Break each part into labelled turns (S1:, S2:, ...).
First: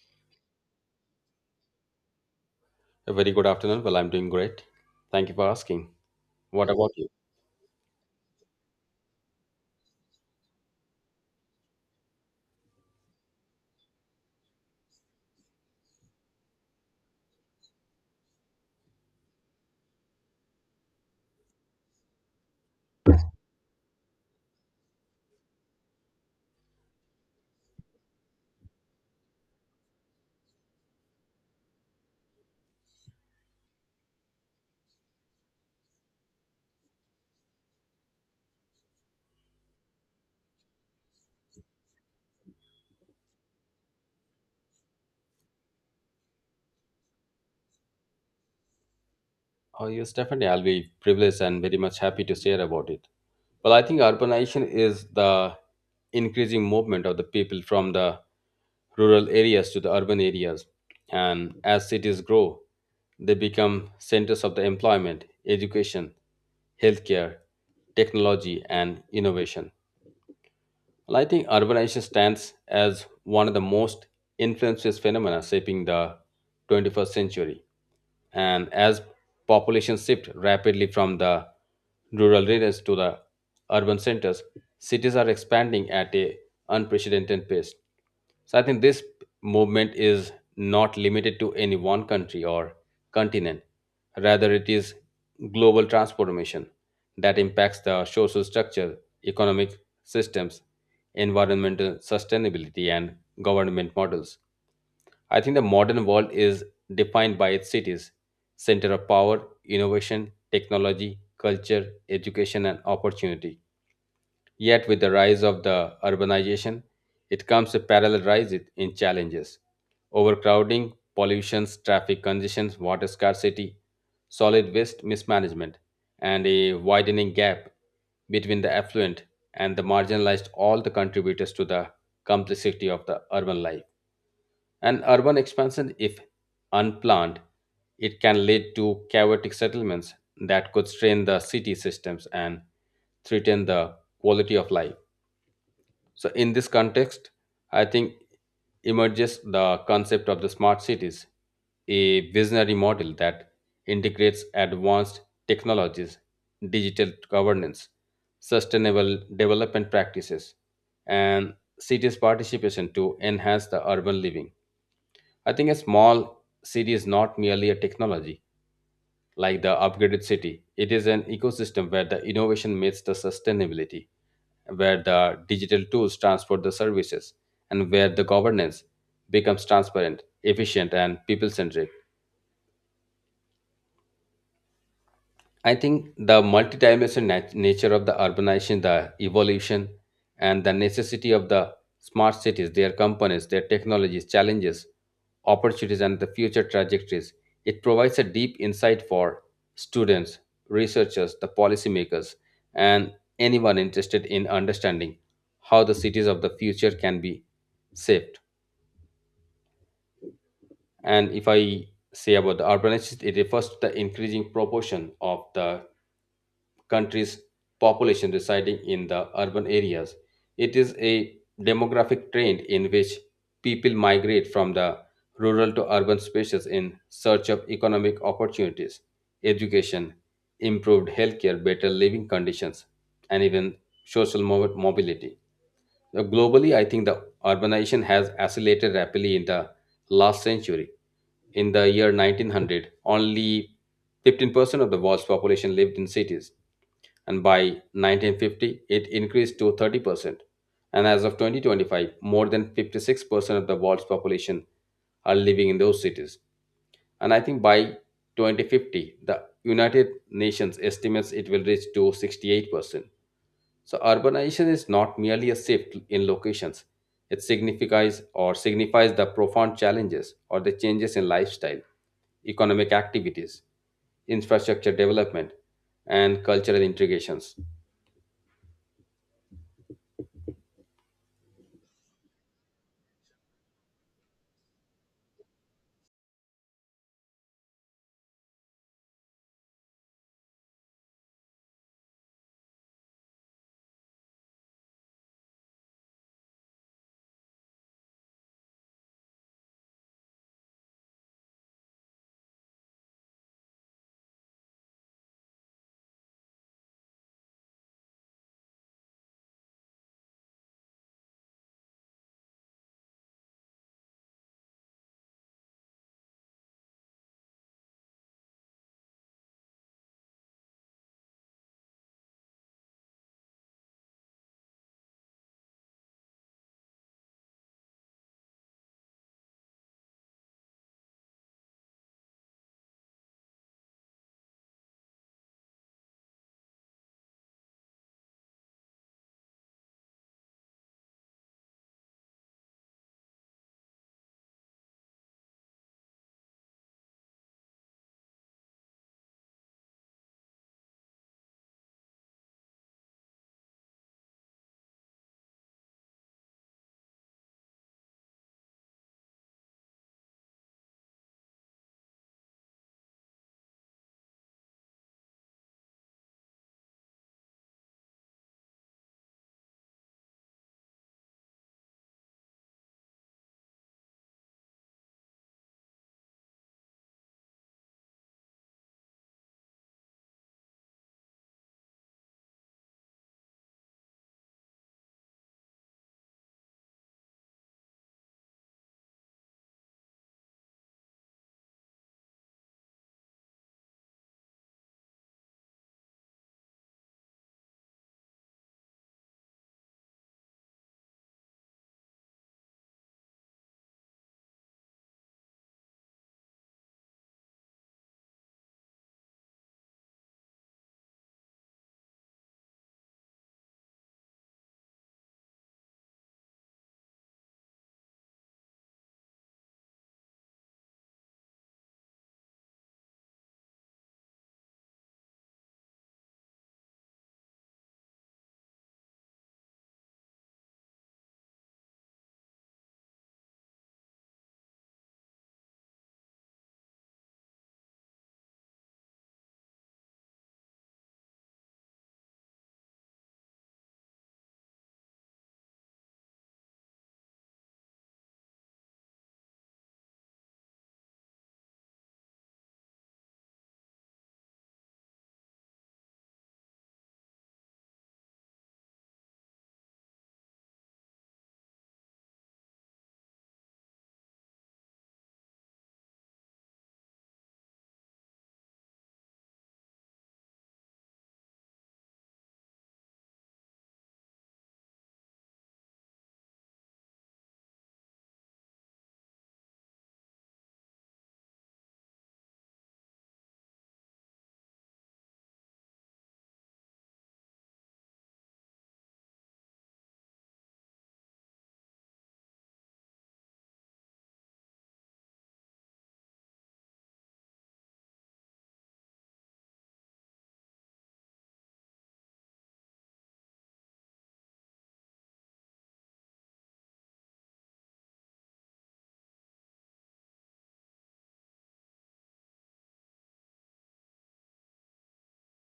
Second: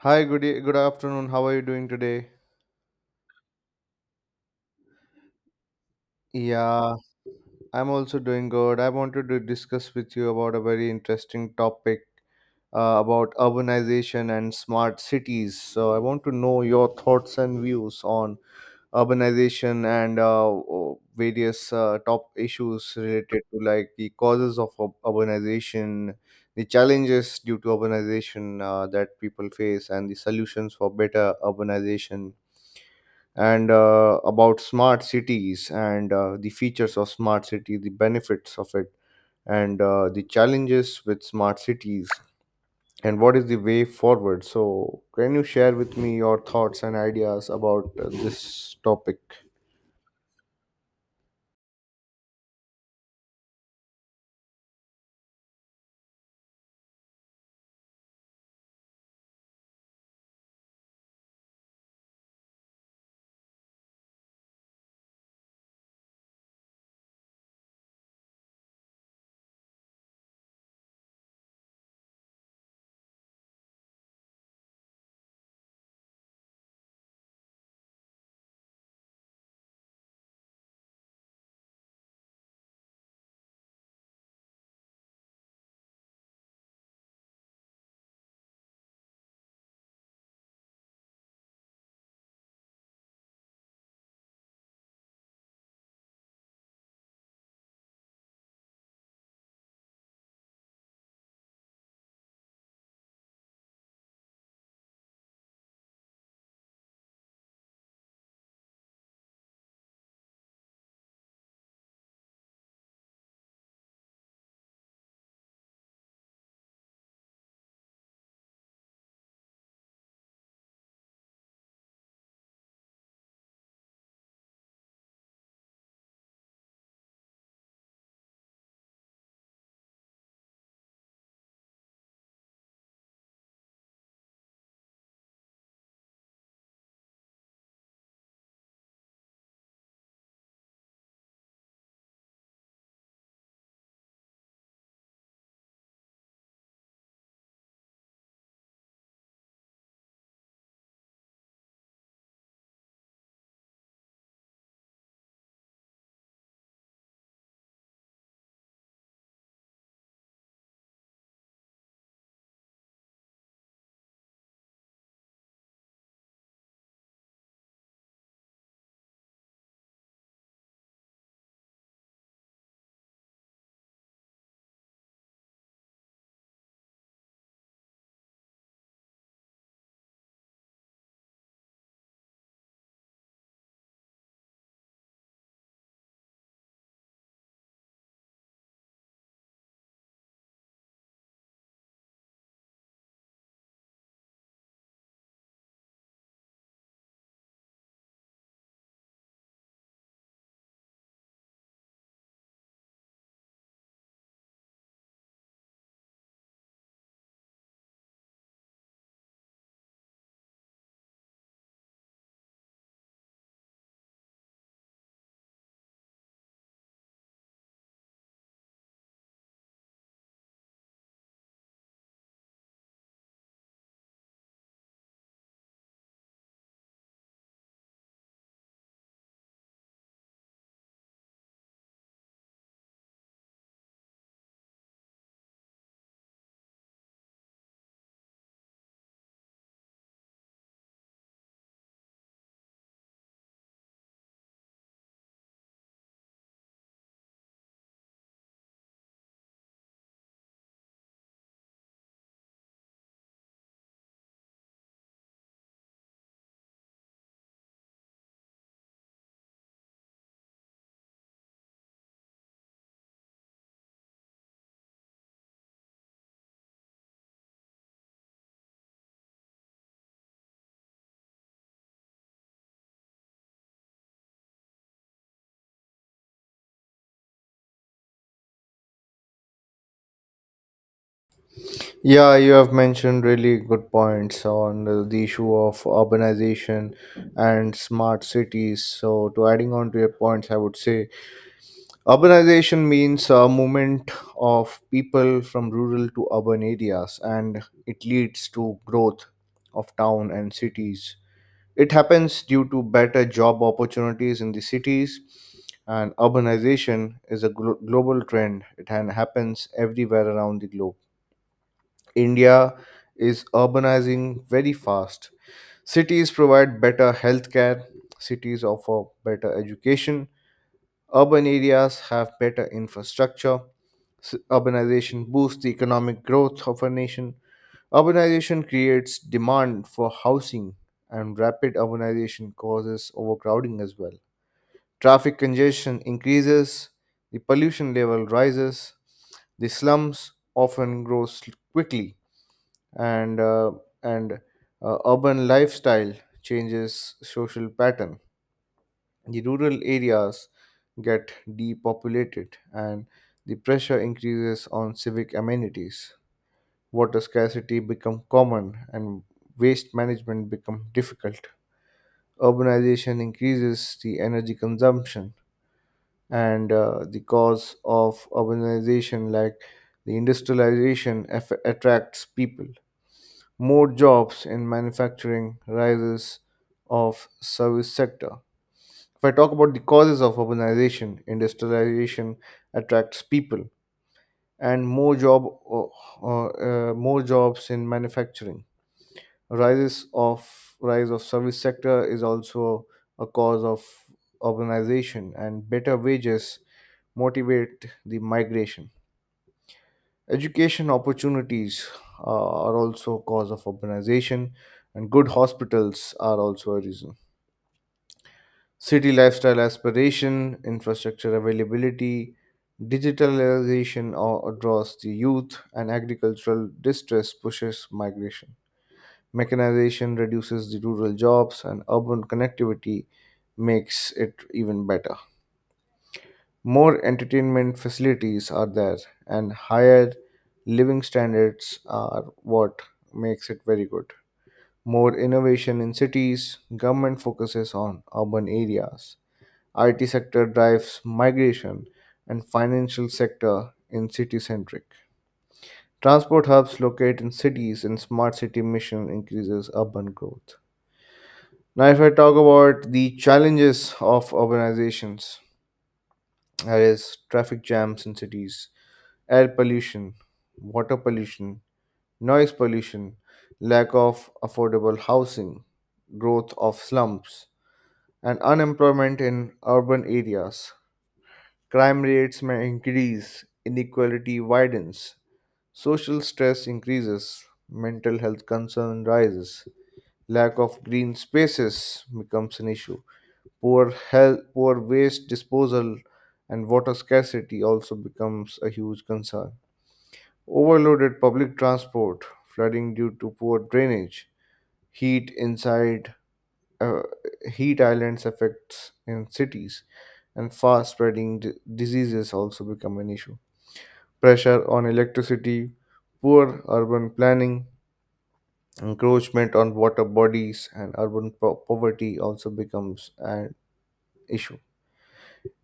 S1: Hi, good afternoon. How are you doing today?
S2: A very good afternoon. Well, I'm doing great. Thank you for asking. What about
S1: Yeah,
S2: you?
S1: I'm also doing good. I wanted to discuss with you about a very interesting topic about urbanization and smart cities. So I want to know your thoughts and views on urbanization and various top issues related to, like, the causes of urbanization, the challenges due to urbanization that people face, and the solutions for better urbanization and about smart cities and the features of smart city, the benefits of it, and the challenges with smart cities, and what is the way forward. So can you share with me your thoughts and ideas about this topic?
S2: Oh, yes, definitely. I'll be privileged and very much happy to share about it. Well, I think urbanization is the increasing movement of the people from the rural areas to the urban areas. And as cities grow, they become centers of the employment, education, healthcare, technology, and innovation. Well, I think urbanization stands as one of the most influential phenomena shaping the 21st century. And as population shift rapidly from the rural areas to the urban centers, cities are expanding at a unprecedented pace. So I think this movement is not limited to any one country or continent. Rather, it is global transformation that impacts the social structure, economic systems, environmental sustainability, and government models. I think the modern world is defined by its cities, center of power, innovation, technology, culture, education, and opportunity. Yet, with the rise of the urbanization, it comes a parallel rise in challenges. Overcrowding, pollution, traffic congestions, water scarcity, solid waste mismanagement, and a widening gap between the affluent and the marginalized all the contributors to the complexity of the urban life. And urban expansion, if unplanned, it can lead to chaotic settlements that could strain the city systems and threaten the quality of life. So, in this context, I think emerges the concept of the smart cities, a visionary model that integrates advanced technologies, digital governance, sustainable development practices, and cities' participation to enhance the urban living. I think a small city is not merely a technology like the upgraded city, it is an ecosystem where the innovation meets the sustainability where the digital tools transport the services, and where the governance becomes transparent, efficient, and people centric. I think the multidimensional nature of the urbanization, the evolution, and the necessity of the smart cities, their components, their technologies, challenges, opportunities, and the future trajectories, it provides a deep insight for students, researchers, the policymakers, and anyone interested in understanding how the cities of the future can be shaped. And if I say about the urbanization, it refers to the increasing proportion of the country's population residing in the urban areas. It is a demographic trend in which people migrate from the rural to urban spaces in search of economic opportunities, education, improved healthcare, better living conditions, and even social mobility. Globally, I think the urbanization has accelerated rapidly in the last century. In the year 1900, only 15% of the world's population lived in cities, and by 1950, it increased to 30%. And as of 2025, more than 56% of the world's population are living in those cities. And I think by 2050, the United Nations estimates it will reach to 68%. So urbanization is not merely a shift in locations. It signifies or signifies the profound challenges or the changes in lifestyle, economic activities, infrastructure development, and cultural integrations.
S1: Yeah, you have mentioned really good points on the issue of urbanization and smart cities. So, to adding on to your points, I would say urbanization means a movement of people from rural to urban areas, and it leads to growth of town and cities. It happens due to better job opportunities in the cities, and urbanization is a global trend. It happens everywhere around the globe. India is urbanizing very fast. Cities provide better healthcare, cities offer better education, urban areas have better infrastructure. Urbanization boosts the economic growth of a nation. Urbanization creates demand for housing, and rapid urbanization causes overcrowding as well. Traffic congestion increases, the pollution level rises, the slums often quickly, and uh, and urban lifestyle changes social pattern, the rural areas get depopulated, and the pressure increases on civic amenities. Water scarcity become common and waste management become difficult. Urbanization increases the energy consumption, and the cause of urbanization, like the industrialization, attracts people. More jobs in manufacturing, rises of service sector. If I talk about the causes of urbanization, industrialization attracts people and uh, uh, more jobs in manufacturing. Rises of Rise of service sector is also a cause of urbanization, and better wages motivate the migration. Education opportunities are also cause of urbanization, and good hospitals are also a reason. City lifestyle aspiration, infrastructure availability, digitalization or draws the youth, and agricultural distress pushes migration. Mechanization reduces the rural jobs, and urban connectivity makes it even better. More entertainment facilities are there, and higher living standards are what makes it very good. More innovation in cities, government focuses on urban areas, IT sector drives migration, and financial sector in city centric. Transport hubs locate in cities, and smart city mission increases urban growth. Now, if I talk about the challenges of urbanizations, that is traffic jams in cities, air pollution, water pollution, noise pollution, lack of affordable housing, growth of slums, and unemployment in urban areas. Crime rates may increase, inequality widens, social stress increases, mental health concern rises, lack of green spaces becomes an issue. Poor health, poor waste disposal, and water scarcity also becomes a huge concern. Overloaded public transport, flooding due to poor drainage, heat inside uh, heat islands affects in cities, and fast spreading diseases also become an issue, pressure on electricity, poor urban planning, encroachment on water bodies, and urban poverty also becomes an issue.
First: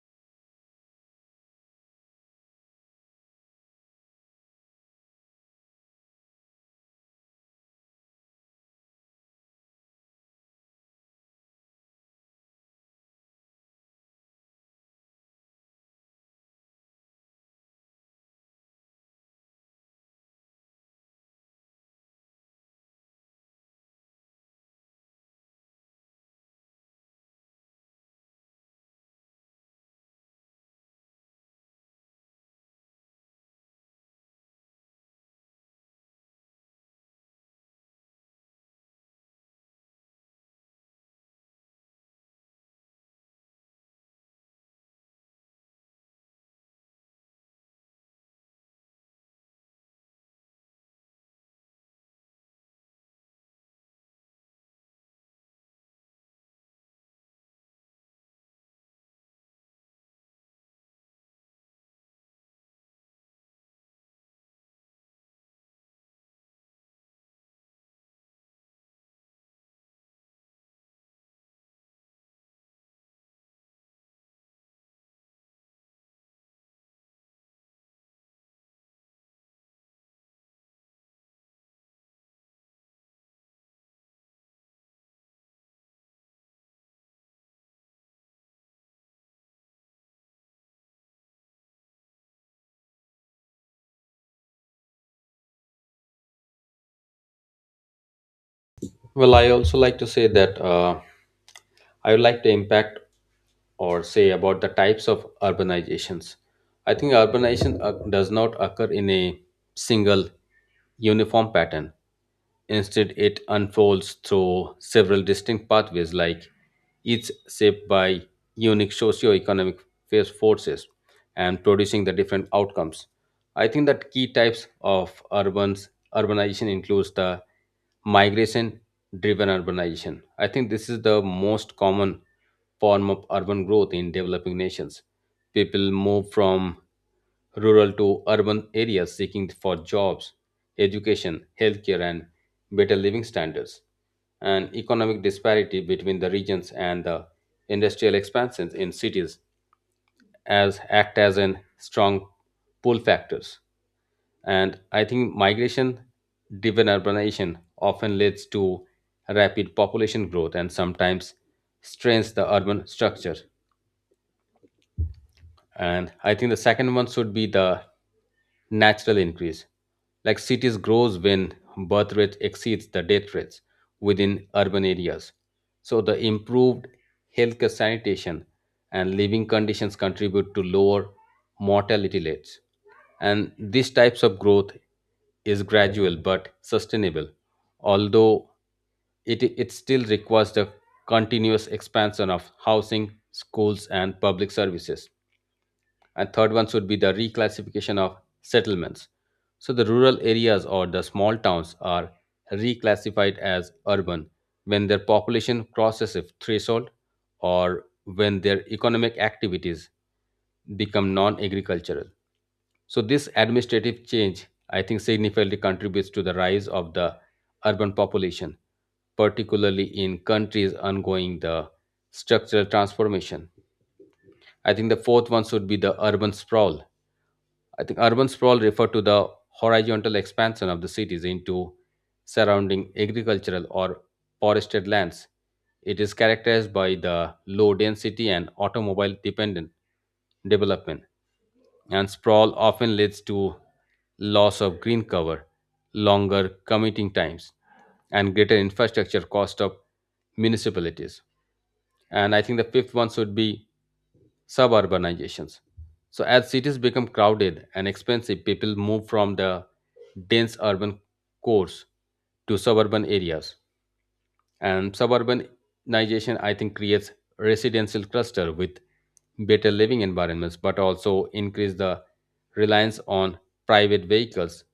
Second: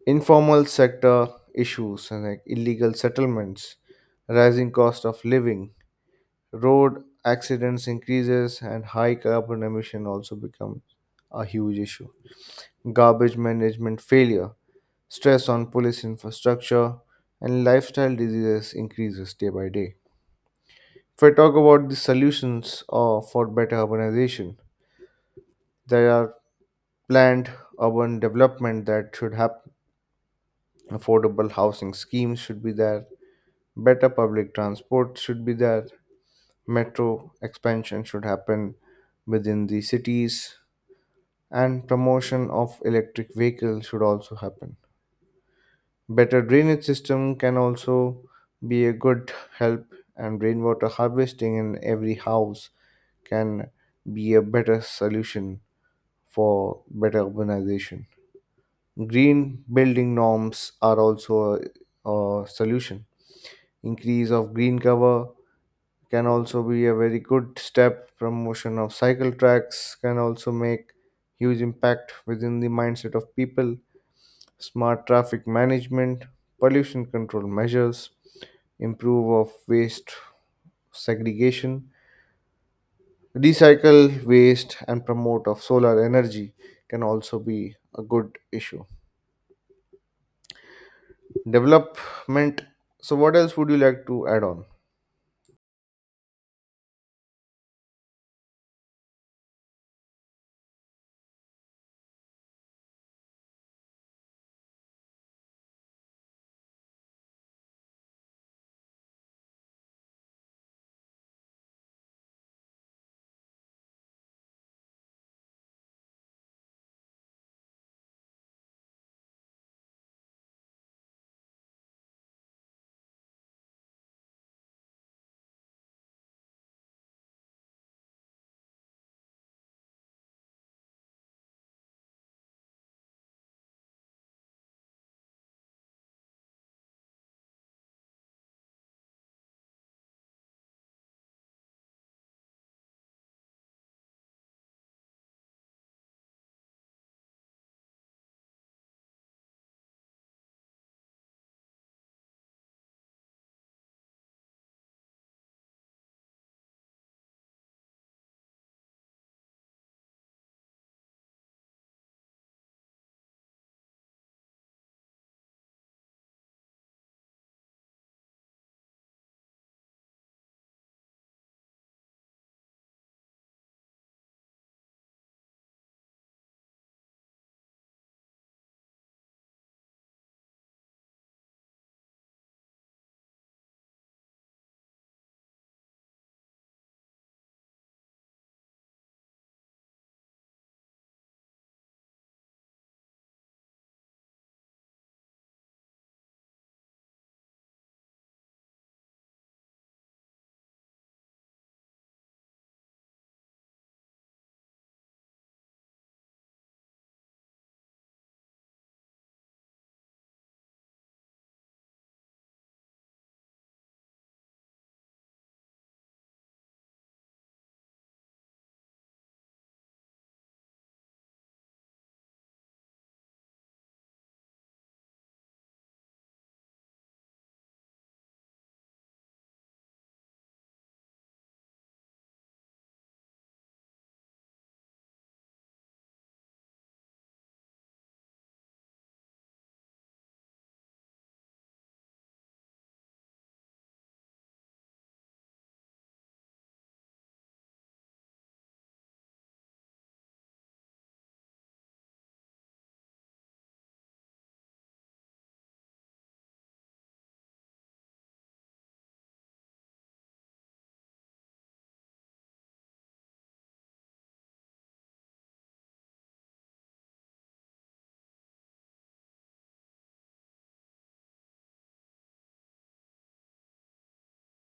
S1: Informal sector issues and like illegal settlements, rising cost of living, road accidents increases, and high carbon emission also becomes a huge issue. Garbage management failure, stress on police infrastructure, and lifestyle diseases increases day by day. If I talk about the solutions for better urbanization, there are planned urban development that should happen. Affordable housing schemes should be there. Better public transport should be there. Metro expansion should happen within the cities, and promotion of electric vehicles should also happen. Better drainage system can also be a good help, and rainwater harvesting in every house can be a better solution for better urbanization. Green building norms are also a solution. Increase of green cover can also be a very good step. Promotion of cycle tracks can also make huge impact within the mindset of people. Smart traffic management, pollution control measures, improve of waste segregation, recycle waste, and promote of solar energy can also be a good issue. Development. So, what else would you like to add on?
S2: Well, I also like to say that I would like to impact or say about the types of urbanizations. I think urbanization does not occur in a single uniform pattern. Instead, it unfolds through several distinct pathways, like each shaped by unique socio-economic forces and producing the different outcomes. I think that key types of urbans urbanization includes the migration driven urbanization. I think this is the most common form of urban growth in developing nations. People move from rural to urban areas seeking for jobs, education, healthcare, and better living standards, and economic disparity between the regions and the industrial expansions in cities as act as an strong pull factors. And I think migration driven urbanization often leads to rapid population growth and sometimes strains the urban structure. And I think the second one should be the natural increase, like cities grows when birth rate exceeds the death rates within urban areas. So the improved healthcare, sanitation, and living conditions contribute to lower mortality rates, and these types of growth is gradual but sustainable, although it still requires the continuous expansion of housing, schools, and public services. And third one should be the reclassification of settlements. So the rural areas or the small towns are reclassified as urban when their population crosses a threshold or when their economic activities become non-agricultural. So this administrative change, I think, significantly contributes to the rise of the urban population, particularly in countries undergoing the structural transformation. I think the fourth one should be the urban sprawl. I think urban sprawl refer to the horizontal expansion of the cities into surrounding agricultural or forested lands. It is characterized by the low density and automobile dependent development, and sprawl often leads to loss of green cover, longer commuting times, and greater infrastructure cost of municipalities. And I think the fifth one should be suburbanizations. So, as cities become crowded and expensive, people move from the dense urban cores to suburban areas. And suburbanization, I think, creates residential cluster with better living environments, but also increase the reliance on private vehicles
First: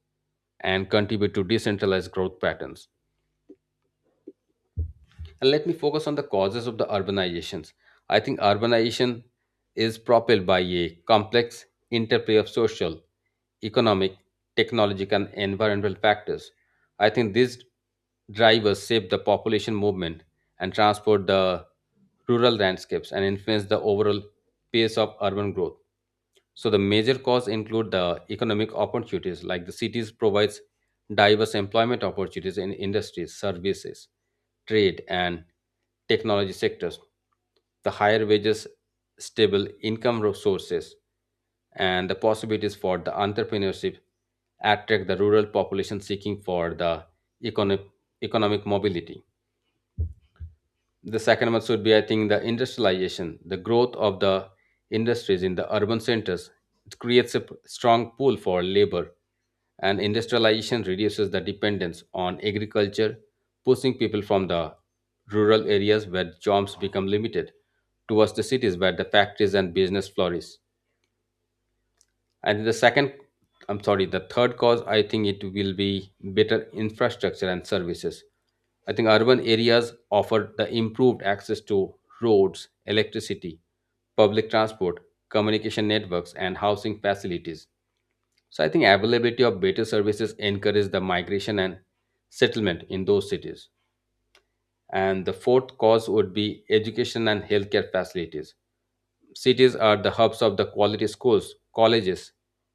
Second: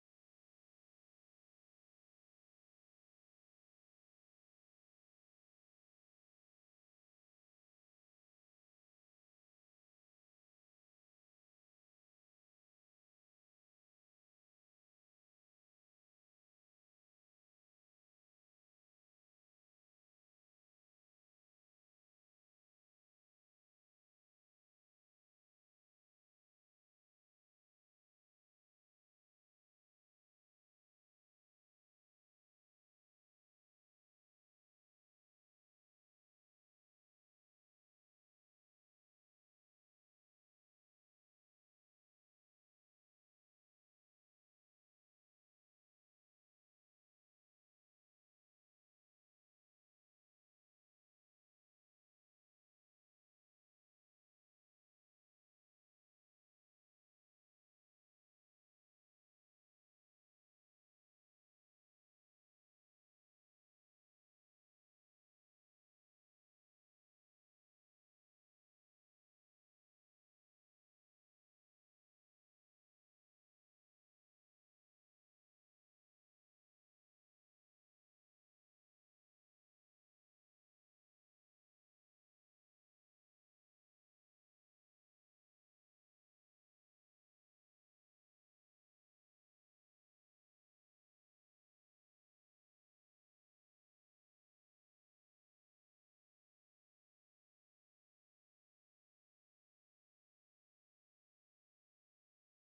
S2: and contribute to decentralized growth patterns. And let me focus on the causes of the urbanizations. I think urbanization is propelled by a complex interplay of social, economic, technological, and environmental factors. I think these drivers shape the population movement and transport the rural landscapes and influence the overall pace of urban growth. So the major cause include the economic opportunities, like the cities provides diverse employment opportunities in industries, services, trade, and technology sectors. The higher wages, stable income sources, and the possibilities for the entrepreneurship attract the rural population seeking for the economic, economic mobility. The second one should be, I think, the industrialization, the growth of the industries in the urban centers. It creates a strong pool for labor, and industrialization reduces the dependence on agriculture, pushing people from the rural areas where jobs become limited towards the cities where the factories and business flourish. And the second, I'm sorry, the third cause, I think it will be better infrastructure and services. I think urban areas offer the improved access to roads, electricity, public transport, communication networks, and housing facilities. So I think availability of better services encourage the migration and settlement in those cities. And the fourth cause would be education and healthcare facilities. Cities are the hubs of the quality schools, colleges,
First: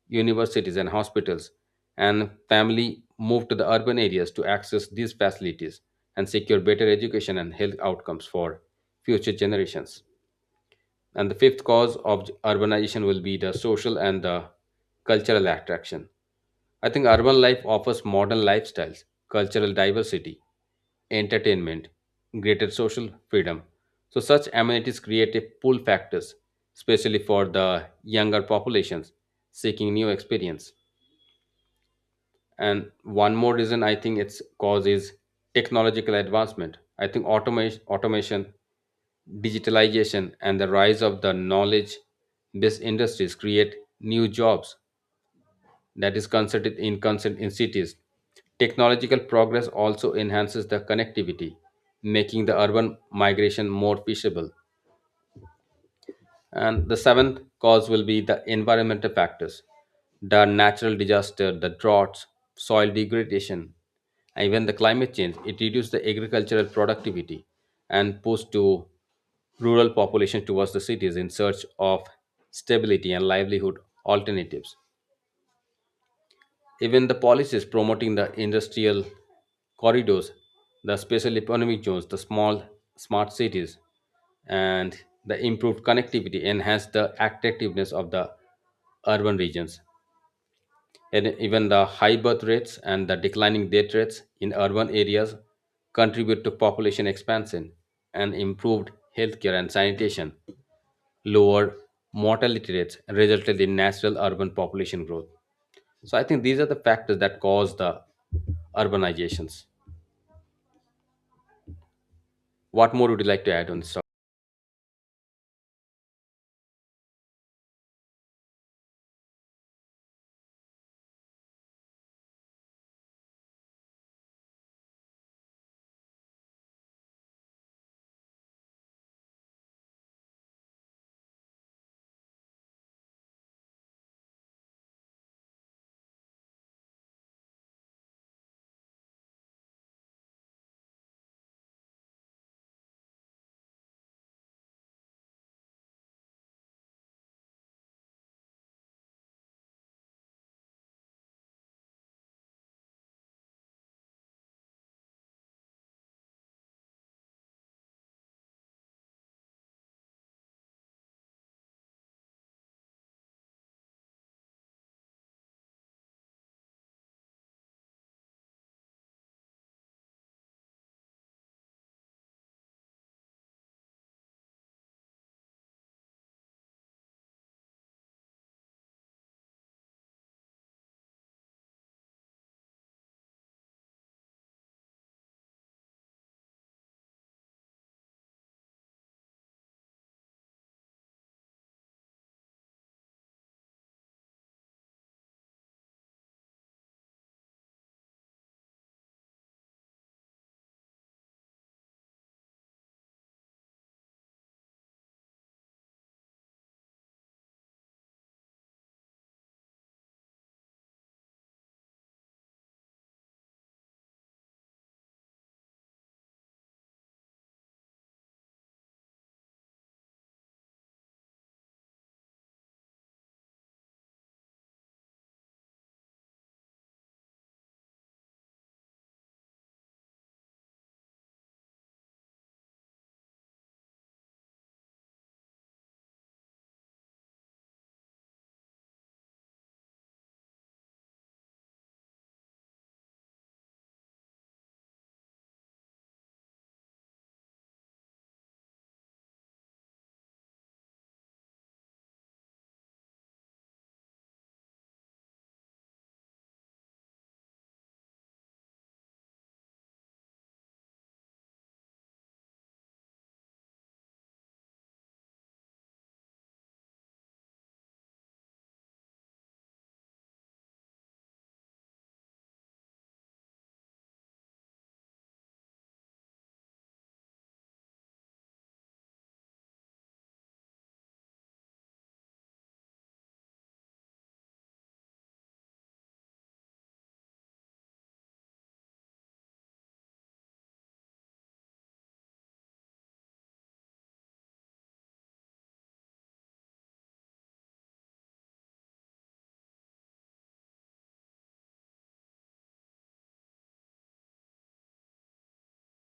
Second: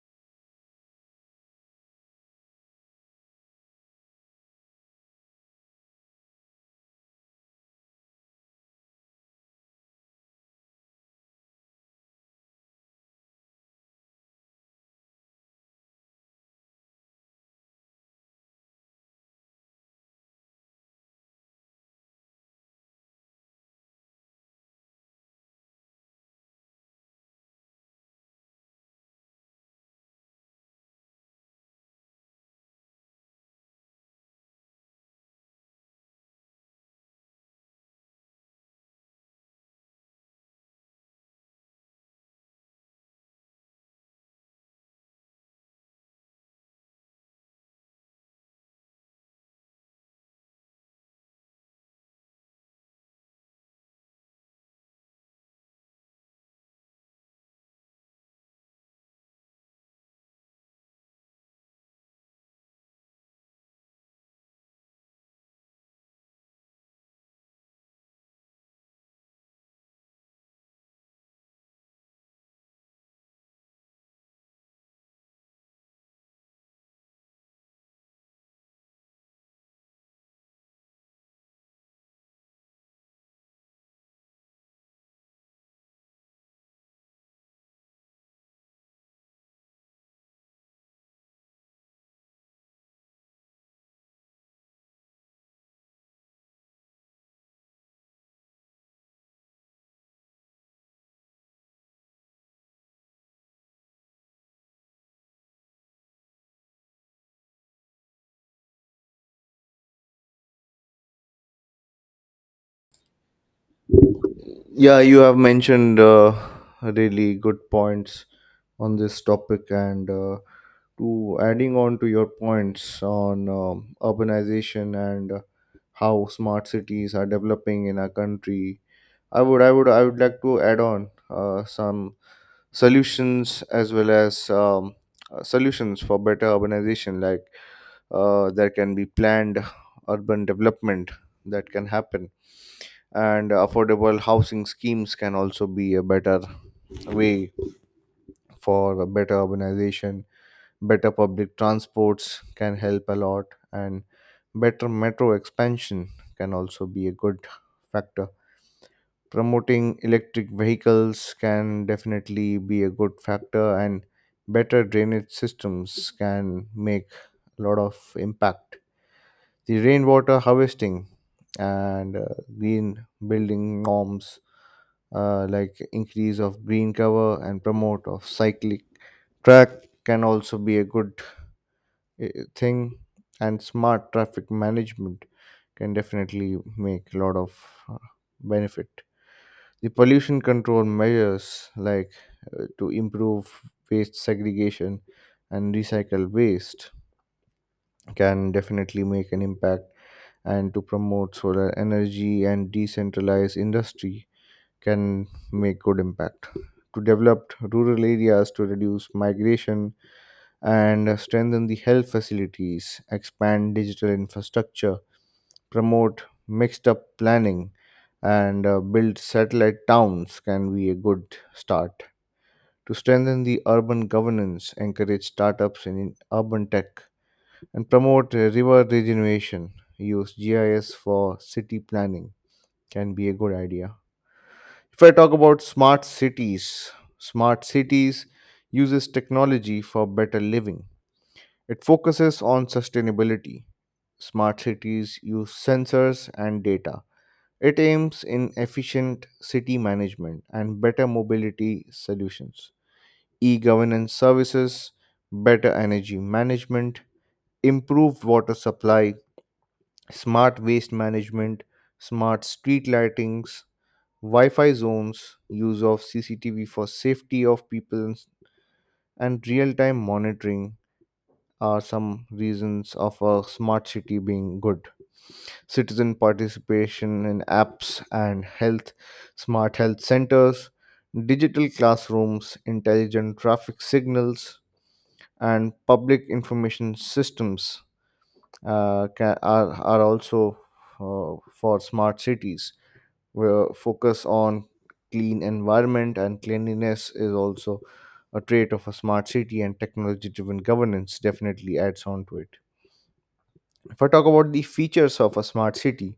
S2: universities, and hospitals, and family move to the urban areas to access these facilities and secure better education and health outcomes for future generations. And the fifth cause of urbanization will be the social and the cultural attraction. I think urban life offers modern lifestyles, cultural diversity, entertainment, greater social freedom. So, such amenities create a pull factors, especially for the younger populations seeking new experience. And one more reason I think its cause is technological advancement. I think automation, digitalization, and the rise of the knowledge-based industries create new jobs that is considered in constant in cities. Technological progress also enhances the connectivity, making the urban migration more feasible. And the seventh cause will be the environmental factors, the natural disaster, the droughts, soil degradation, and even the climate change. It reduces the agricultural productivity and push to rural population towards the cities in search of stability and livelihood alternatives. Even the policies promoting the industrial corridors, the special economic zones, the small smart cities, and the improved connectivity enhance the attractiveness of the urban regions. And even the high birth rates and the declining death rates in urban areas contribute to population expansion and improved healthcare and sanitation lower mortality rates resulted in natural urban population growth. So I think these are the factors that cause the urbanizations. What more would you like to add on this?
S1: Yeah, you have mentioned really good points on this topic, and to adding on to your points on urbanization and how smart cities are developing in our country, I would like to add on some solutions as well as solutions for better urbanization. Like there can be planned urban development that can happen, and affordable housing schemes can also be a better way for a better urbanization. Better public transports can help a lot, and better metro expansion can also be a good factor. Promoting electric vehicles can definitely be a good factor, and better drainage systems can make a lot of impact. The rainwater harvesting and green building norms, like increase of green cover and promote of cyclic track, can also be a good uh, thing, and smart traffic management can definitely make a lot of uh, benefit. The pollution control measures, like to improve waste segregation and recycle waste, can definitely make an impact, and to promote solar energy and decentralized industry can make good impact. To develop rural areas to reduce migration, and strengthen the health facilities, expand digital infrastructure, promote mixed up planning, and build satellite towns can be a good start. To strengthen the urban governance, encourage startups in urban tech, and promote river regeneration, use GIS for city planning can be a good idea. If I talk about smart cities uses technology for better living. It focuses on sustainability. Smart cities use sensors and data. It aims in efficient city management and better mobility solutions, e governance services, better energy management, improved water supply, smart waste management, smart street lightings, Wi Fi zones, use of CCTV for safety of people, and real time monitoring are some reasons of a smart city being good. Citizen participation in apps and health, smart health centers, digital classrooms, intelligent traffic signals, and public information systems are also for smart cities. Where focus on clean environment and cleanliness is also a trait of a smart city, and technology driven governance definitely adds on to it. If I talk about the features of a smart city,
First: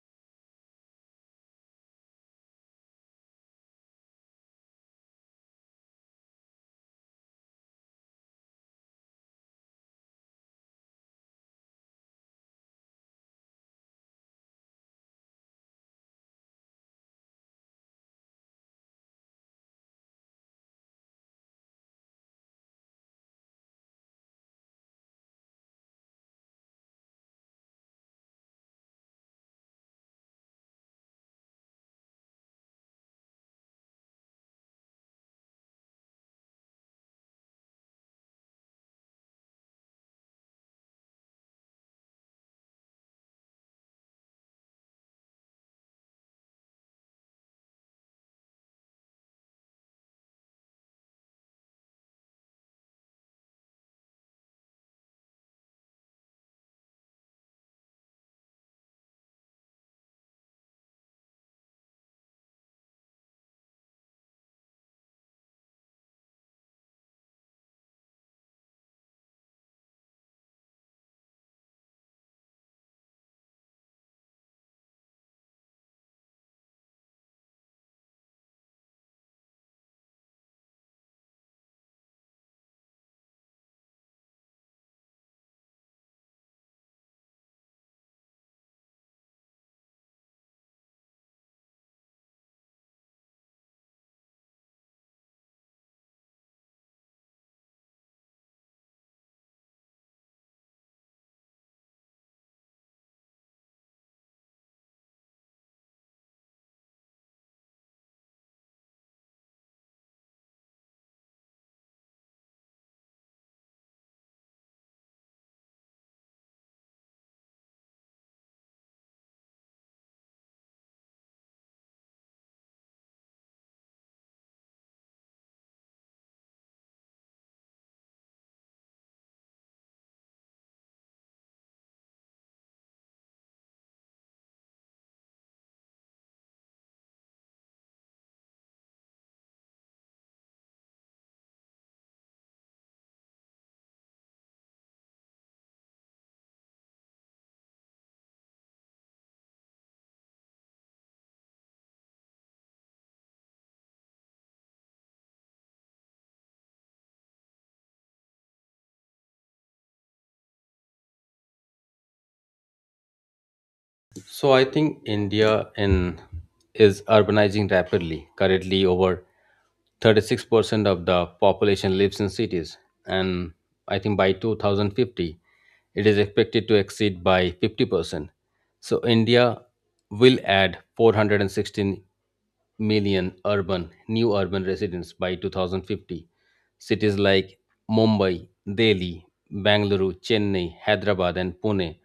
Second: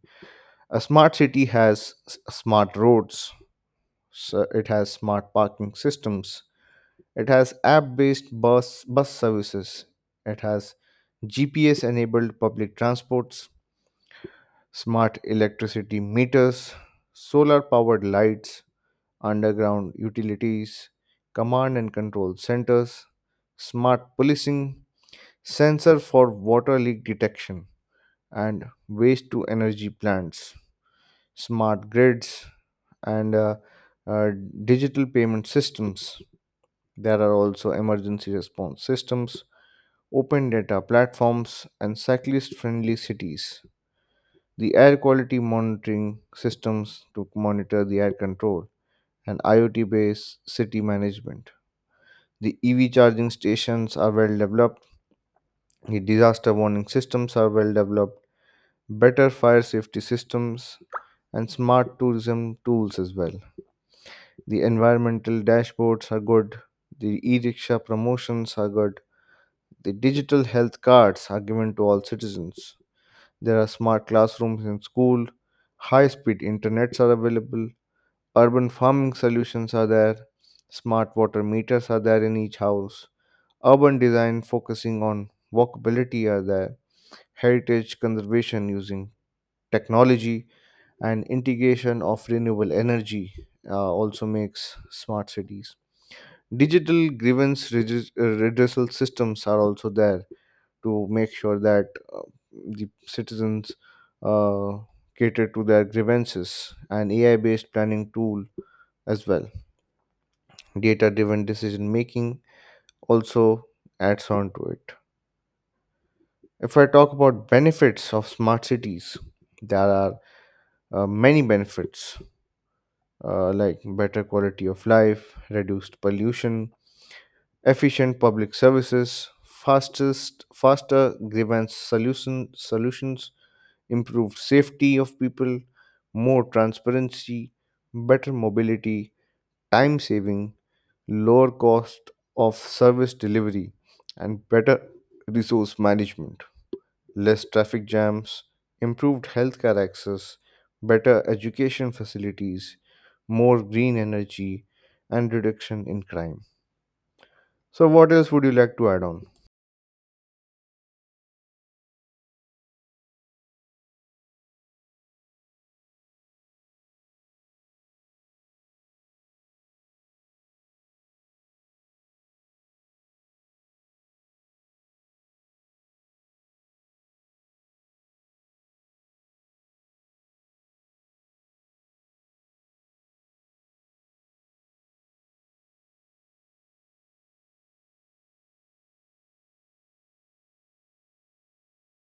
S1: a smart city has smart roads, so it has smart parking systems, it has app based bus services, it has GPS enabled public transports, smart electricity meters, solar powered lights, underground utilities, command and control centers, smart policing, sensor for water leak detection, and waste to energy plants, smart grids, and uh, digital payment systems. There are also emergency response systems, open data platforms, and cyclist friendly cities. The air quality monitoring systems to monitor the air control, and IoT based city management. The EV charging stations are well developed, the disaster warning systems are well developed, better fire safety systems, and smart tourism tools as well. The environmental dashboards are good. The e rickshaw promotions are good. The digital health cards are given to all citizens. There are smart classrooms in school. High speed internets are available. Urban farming solutions are there. Smart water meters are there in each house. Urban design focusing on walkability are there. Heritage conservation using technology and integration of renewable energy also makes smart cities. Digital redressal systems are also there to make sure that uh, the citizens uh, cater to their grievances, and AI based planning tool as well. Data driven decision making also adds on to it. If I talk about benefits of smart cities, there are many benefits, like better quality of life, reduced pollution, efficient public services, faster grievance solutions, improved safety of people, more transparency, better mobility, time saving, lower cost of service delivery, and better resource management, less traffic jams, improved healthcare access, better education facilities, more green energy, and reduction in crime. So, what else would you like to add on?
S2: So I think India in is urbanizing rapidly. Currently, over 36% of the population lives in cities, and I think by 2050, it is expected to exceed by 50%. So India will add 416 million urban new urban residents by 2050. Cities like Mumbai, Delhi, Bangalore, Chennai, Hyderabad, and Pune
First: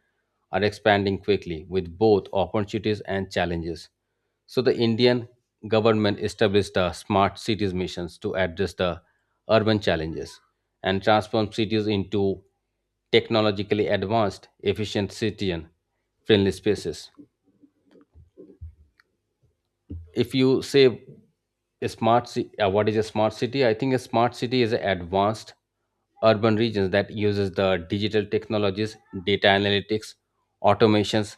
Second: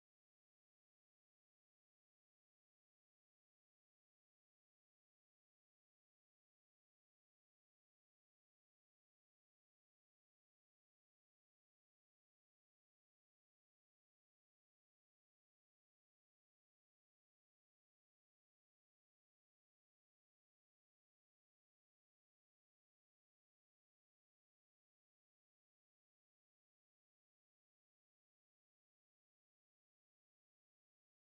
S2: are expanding quickly with both opportunities and challenges. So, the Indian government established the Smart Cities missions to address the urban challenges and transform cities into technologically advanced, efficient citizen friendly spaces. If you say what is a smart city, I think a smart city is an advanced urban regions that uses the digital technologies, data analytics, automations,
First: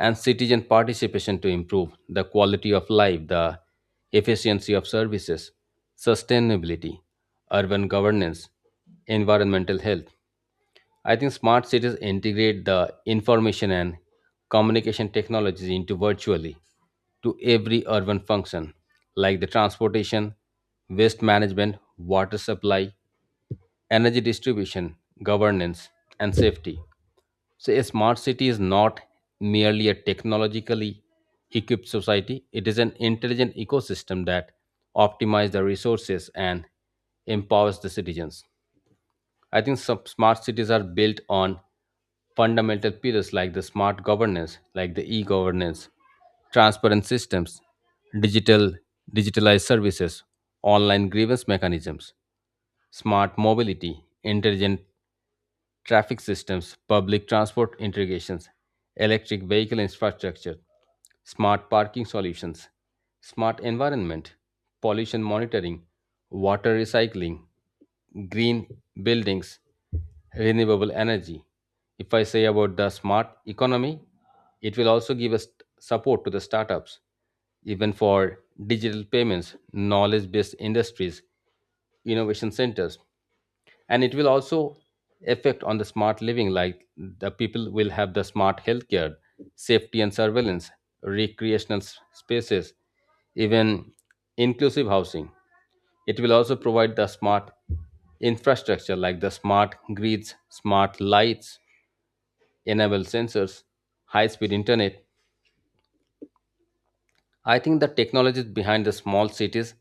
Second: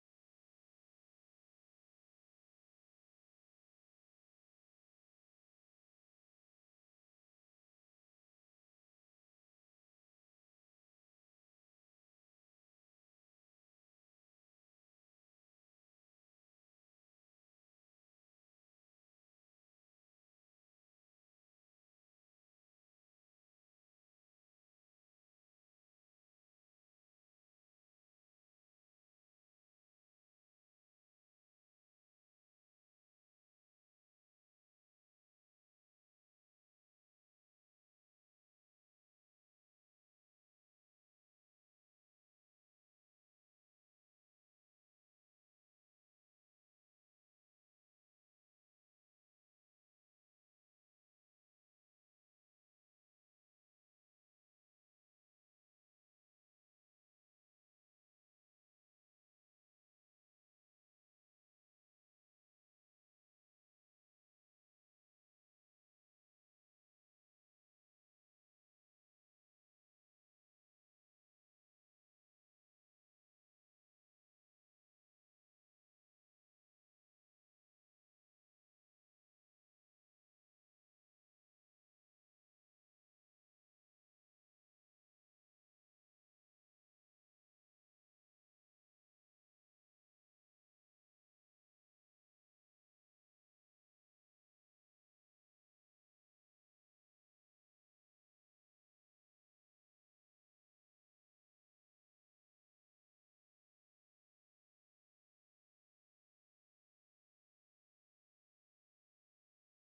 S2: and citizen participation to improve the quality of life, the efficiency of services, sustainability, urban governance, environmental health. I think smart cities integrate the information and communication technologies into virtually to every urban function like the transportation, waste management, water supply, energy distribution, governance, and safety. So, a smart city is not merely a technologically equipped society, it is an intelligent ecosystem that optimizes the resources and empowers the citizens. I think some smart cities are built on fundamental pillars like the smart governance, like the e-governance, transparent systems, digital digitalized services, online grievance mechanisms, smart mobility, intelligent traffic systems, public transport integrations, electric vehicle infrastructure, smart parking solutions, smart environment, pollution monitoring, water recycling, green buildings, renewable energy. If I say about the smart economy, it will also give us support to the startups, even for digital payments, knowledge based industries, innovation centers, and it will also affect on the smart living. Like the people will have the smart healthcare, safety and surveillance, recreational spaces, even inclusive housing. It will also provide the smart infrastructure like the smart grids, smart lights, enable sensors, high speed internet. I think the technologies behind the small cities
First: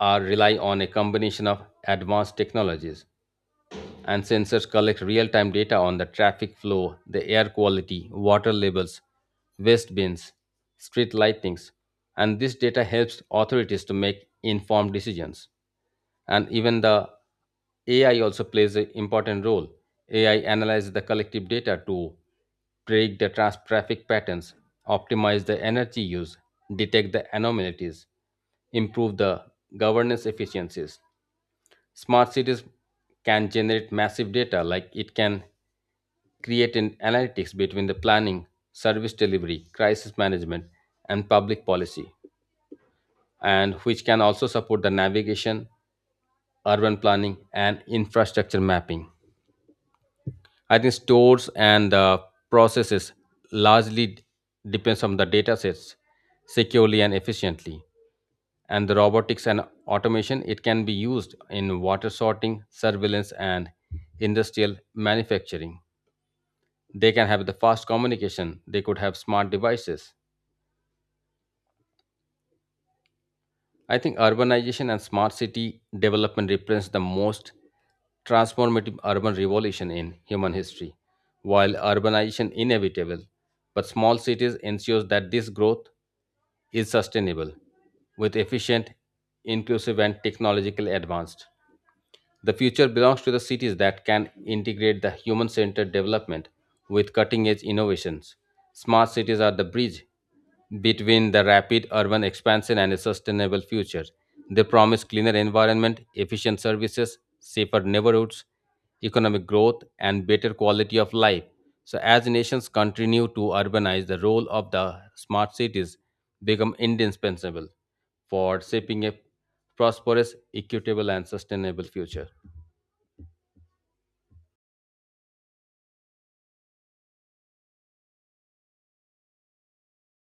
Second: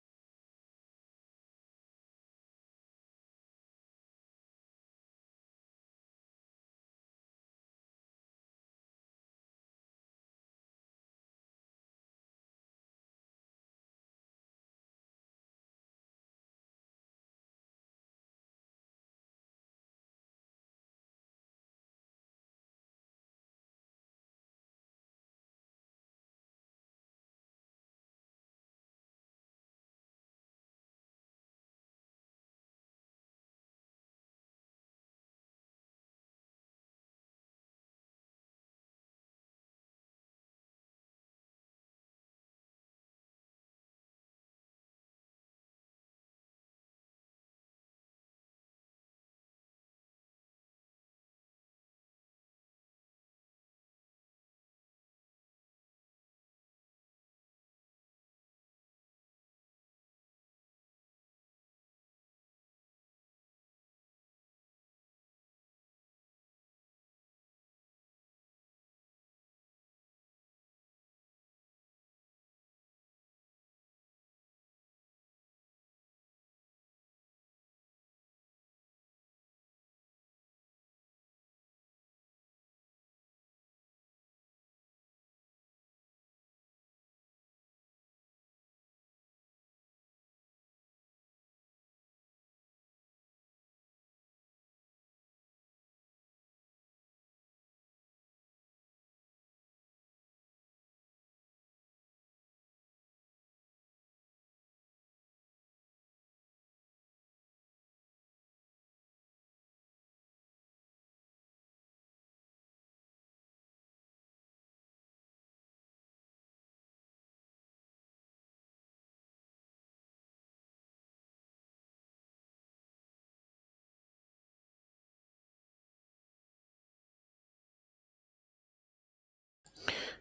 S2: are rely on a combination of advanced technologies, and sensors collect real time data on the traffic flow, the air quality, water levels, waste bins, street lightings, and this data helps authorities to make informed decisions. And even the AI also plays an important role. AI analyzes the collective data to predict the traffic patterns, optimize the energy use, detect the anomalies, improve the governance efficiencies. Smart cities can generate massive data, like it can create an analytics between the planning, service delivery, crisis management, and public policy, and which can also support the navigation, urban planning, and infrastructure mapping. I think stores and processes largely depends on the data sets securely and efficiently. And the robotics and automation, it can be used in water sorting, surveillance, and industrial manufacturing. They can have the fast communication, they could have smart devices. I think urbanization and smart city development represents the most transformative urban revolution in human history. While urbanization inevitable, but small cities ensures that this growth is sustainable, with efficient, inclusive, and technologically advanced. The future belongs to the cities that can integrate the human centered development with cutting edge innovations. Smart cities are the bridge between the rapid urban expansion and a sustainable future. They promise cleaner environment, efficient services, safer neighborhoods, economic growth, and better quality of life. So, as nations continue to urbanize, the role of the smart cities become indispensable for shaping a prosperous, equitable, and sustainable future.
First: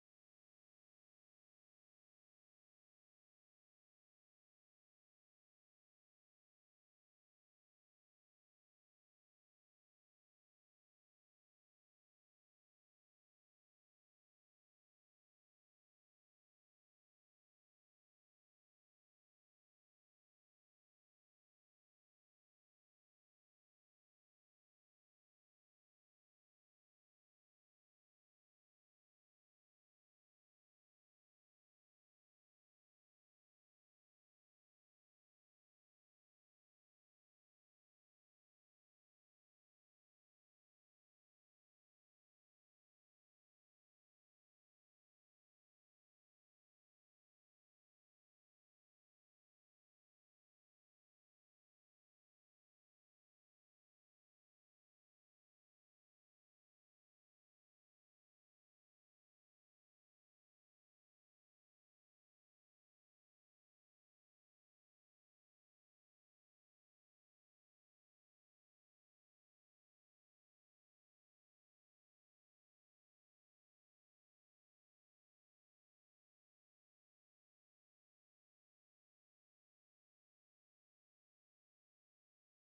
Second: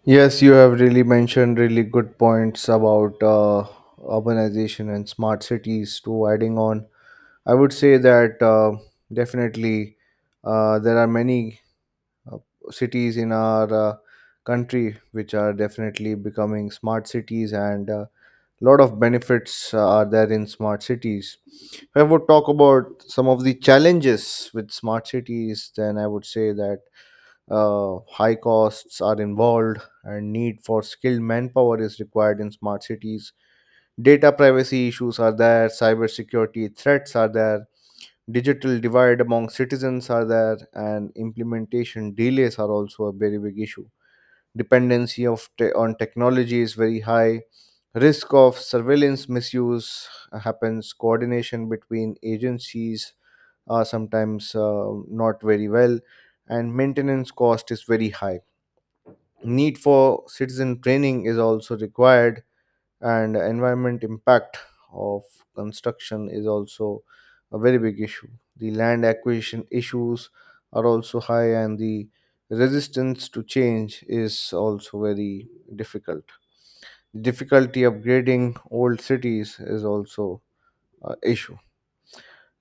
S1: Yes, you have really mentioned really good points about urbanization and smart cities. To adding on, I would say that definitely there are many uh, cities in our country which are definitely becoming smart cities, and a lot of benefits are there in smart cities. If I would talk about some of the challenges with smart cities, then I would say that high costs are involved and need for skilled manpower is required in smart cities. Data privacy issues are there, cybersecurity threats are there, digital divide among citizens are there, and implementation delays are also a very big issue. Dependency on technology is very high, risk of surveillance misuse happens, coordination between agencies are sometimes not very well, and maintenance cost is very high, need for citizen training is also required, and environment impact of construction is also a very big issue. The land acquisition issues are also high, and the resistance to change is also very difficult difficulty, upgrading old cities is also an issue.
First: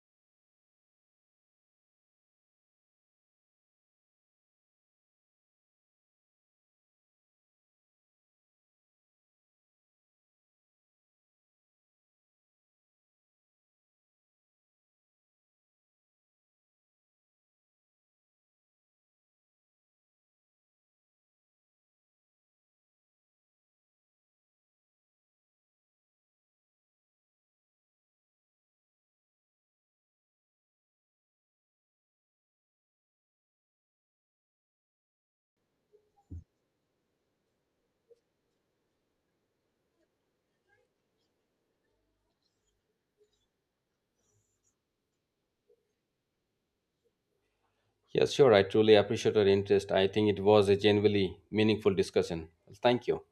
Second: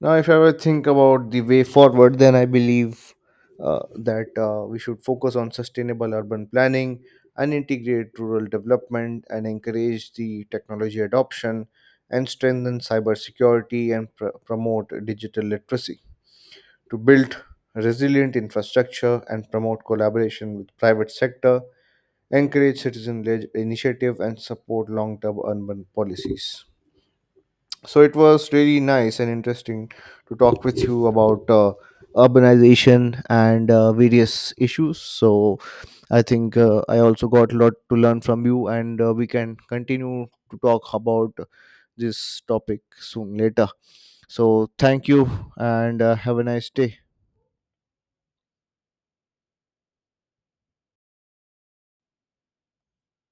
S1: Now, if I ever think about the way forward, then I believe that we should focus on sustainable urban planning and integrate rural development and encourage the technology adoption and strengthen cybersecurity and promote digital literacy to build resilient infrastructure and promote collaboration with private sector, encourage citizen led initiative, and support long term urban policies. So it was really nice and interesting to talk with you about urbanization and various issues. So I think I also got a lot to learn from you, and we can continue to talk about this topic soon later. So thank you, and have a nice day.
S2: Yes, sure. I truly appreciate your interest. I think it was a genuinely meaningful discussion. Thank you.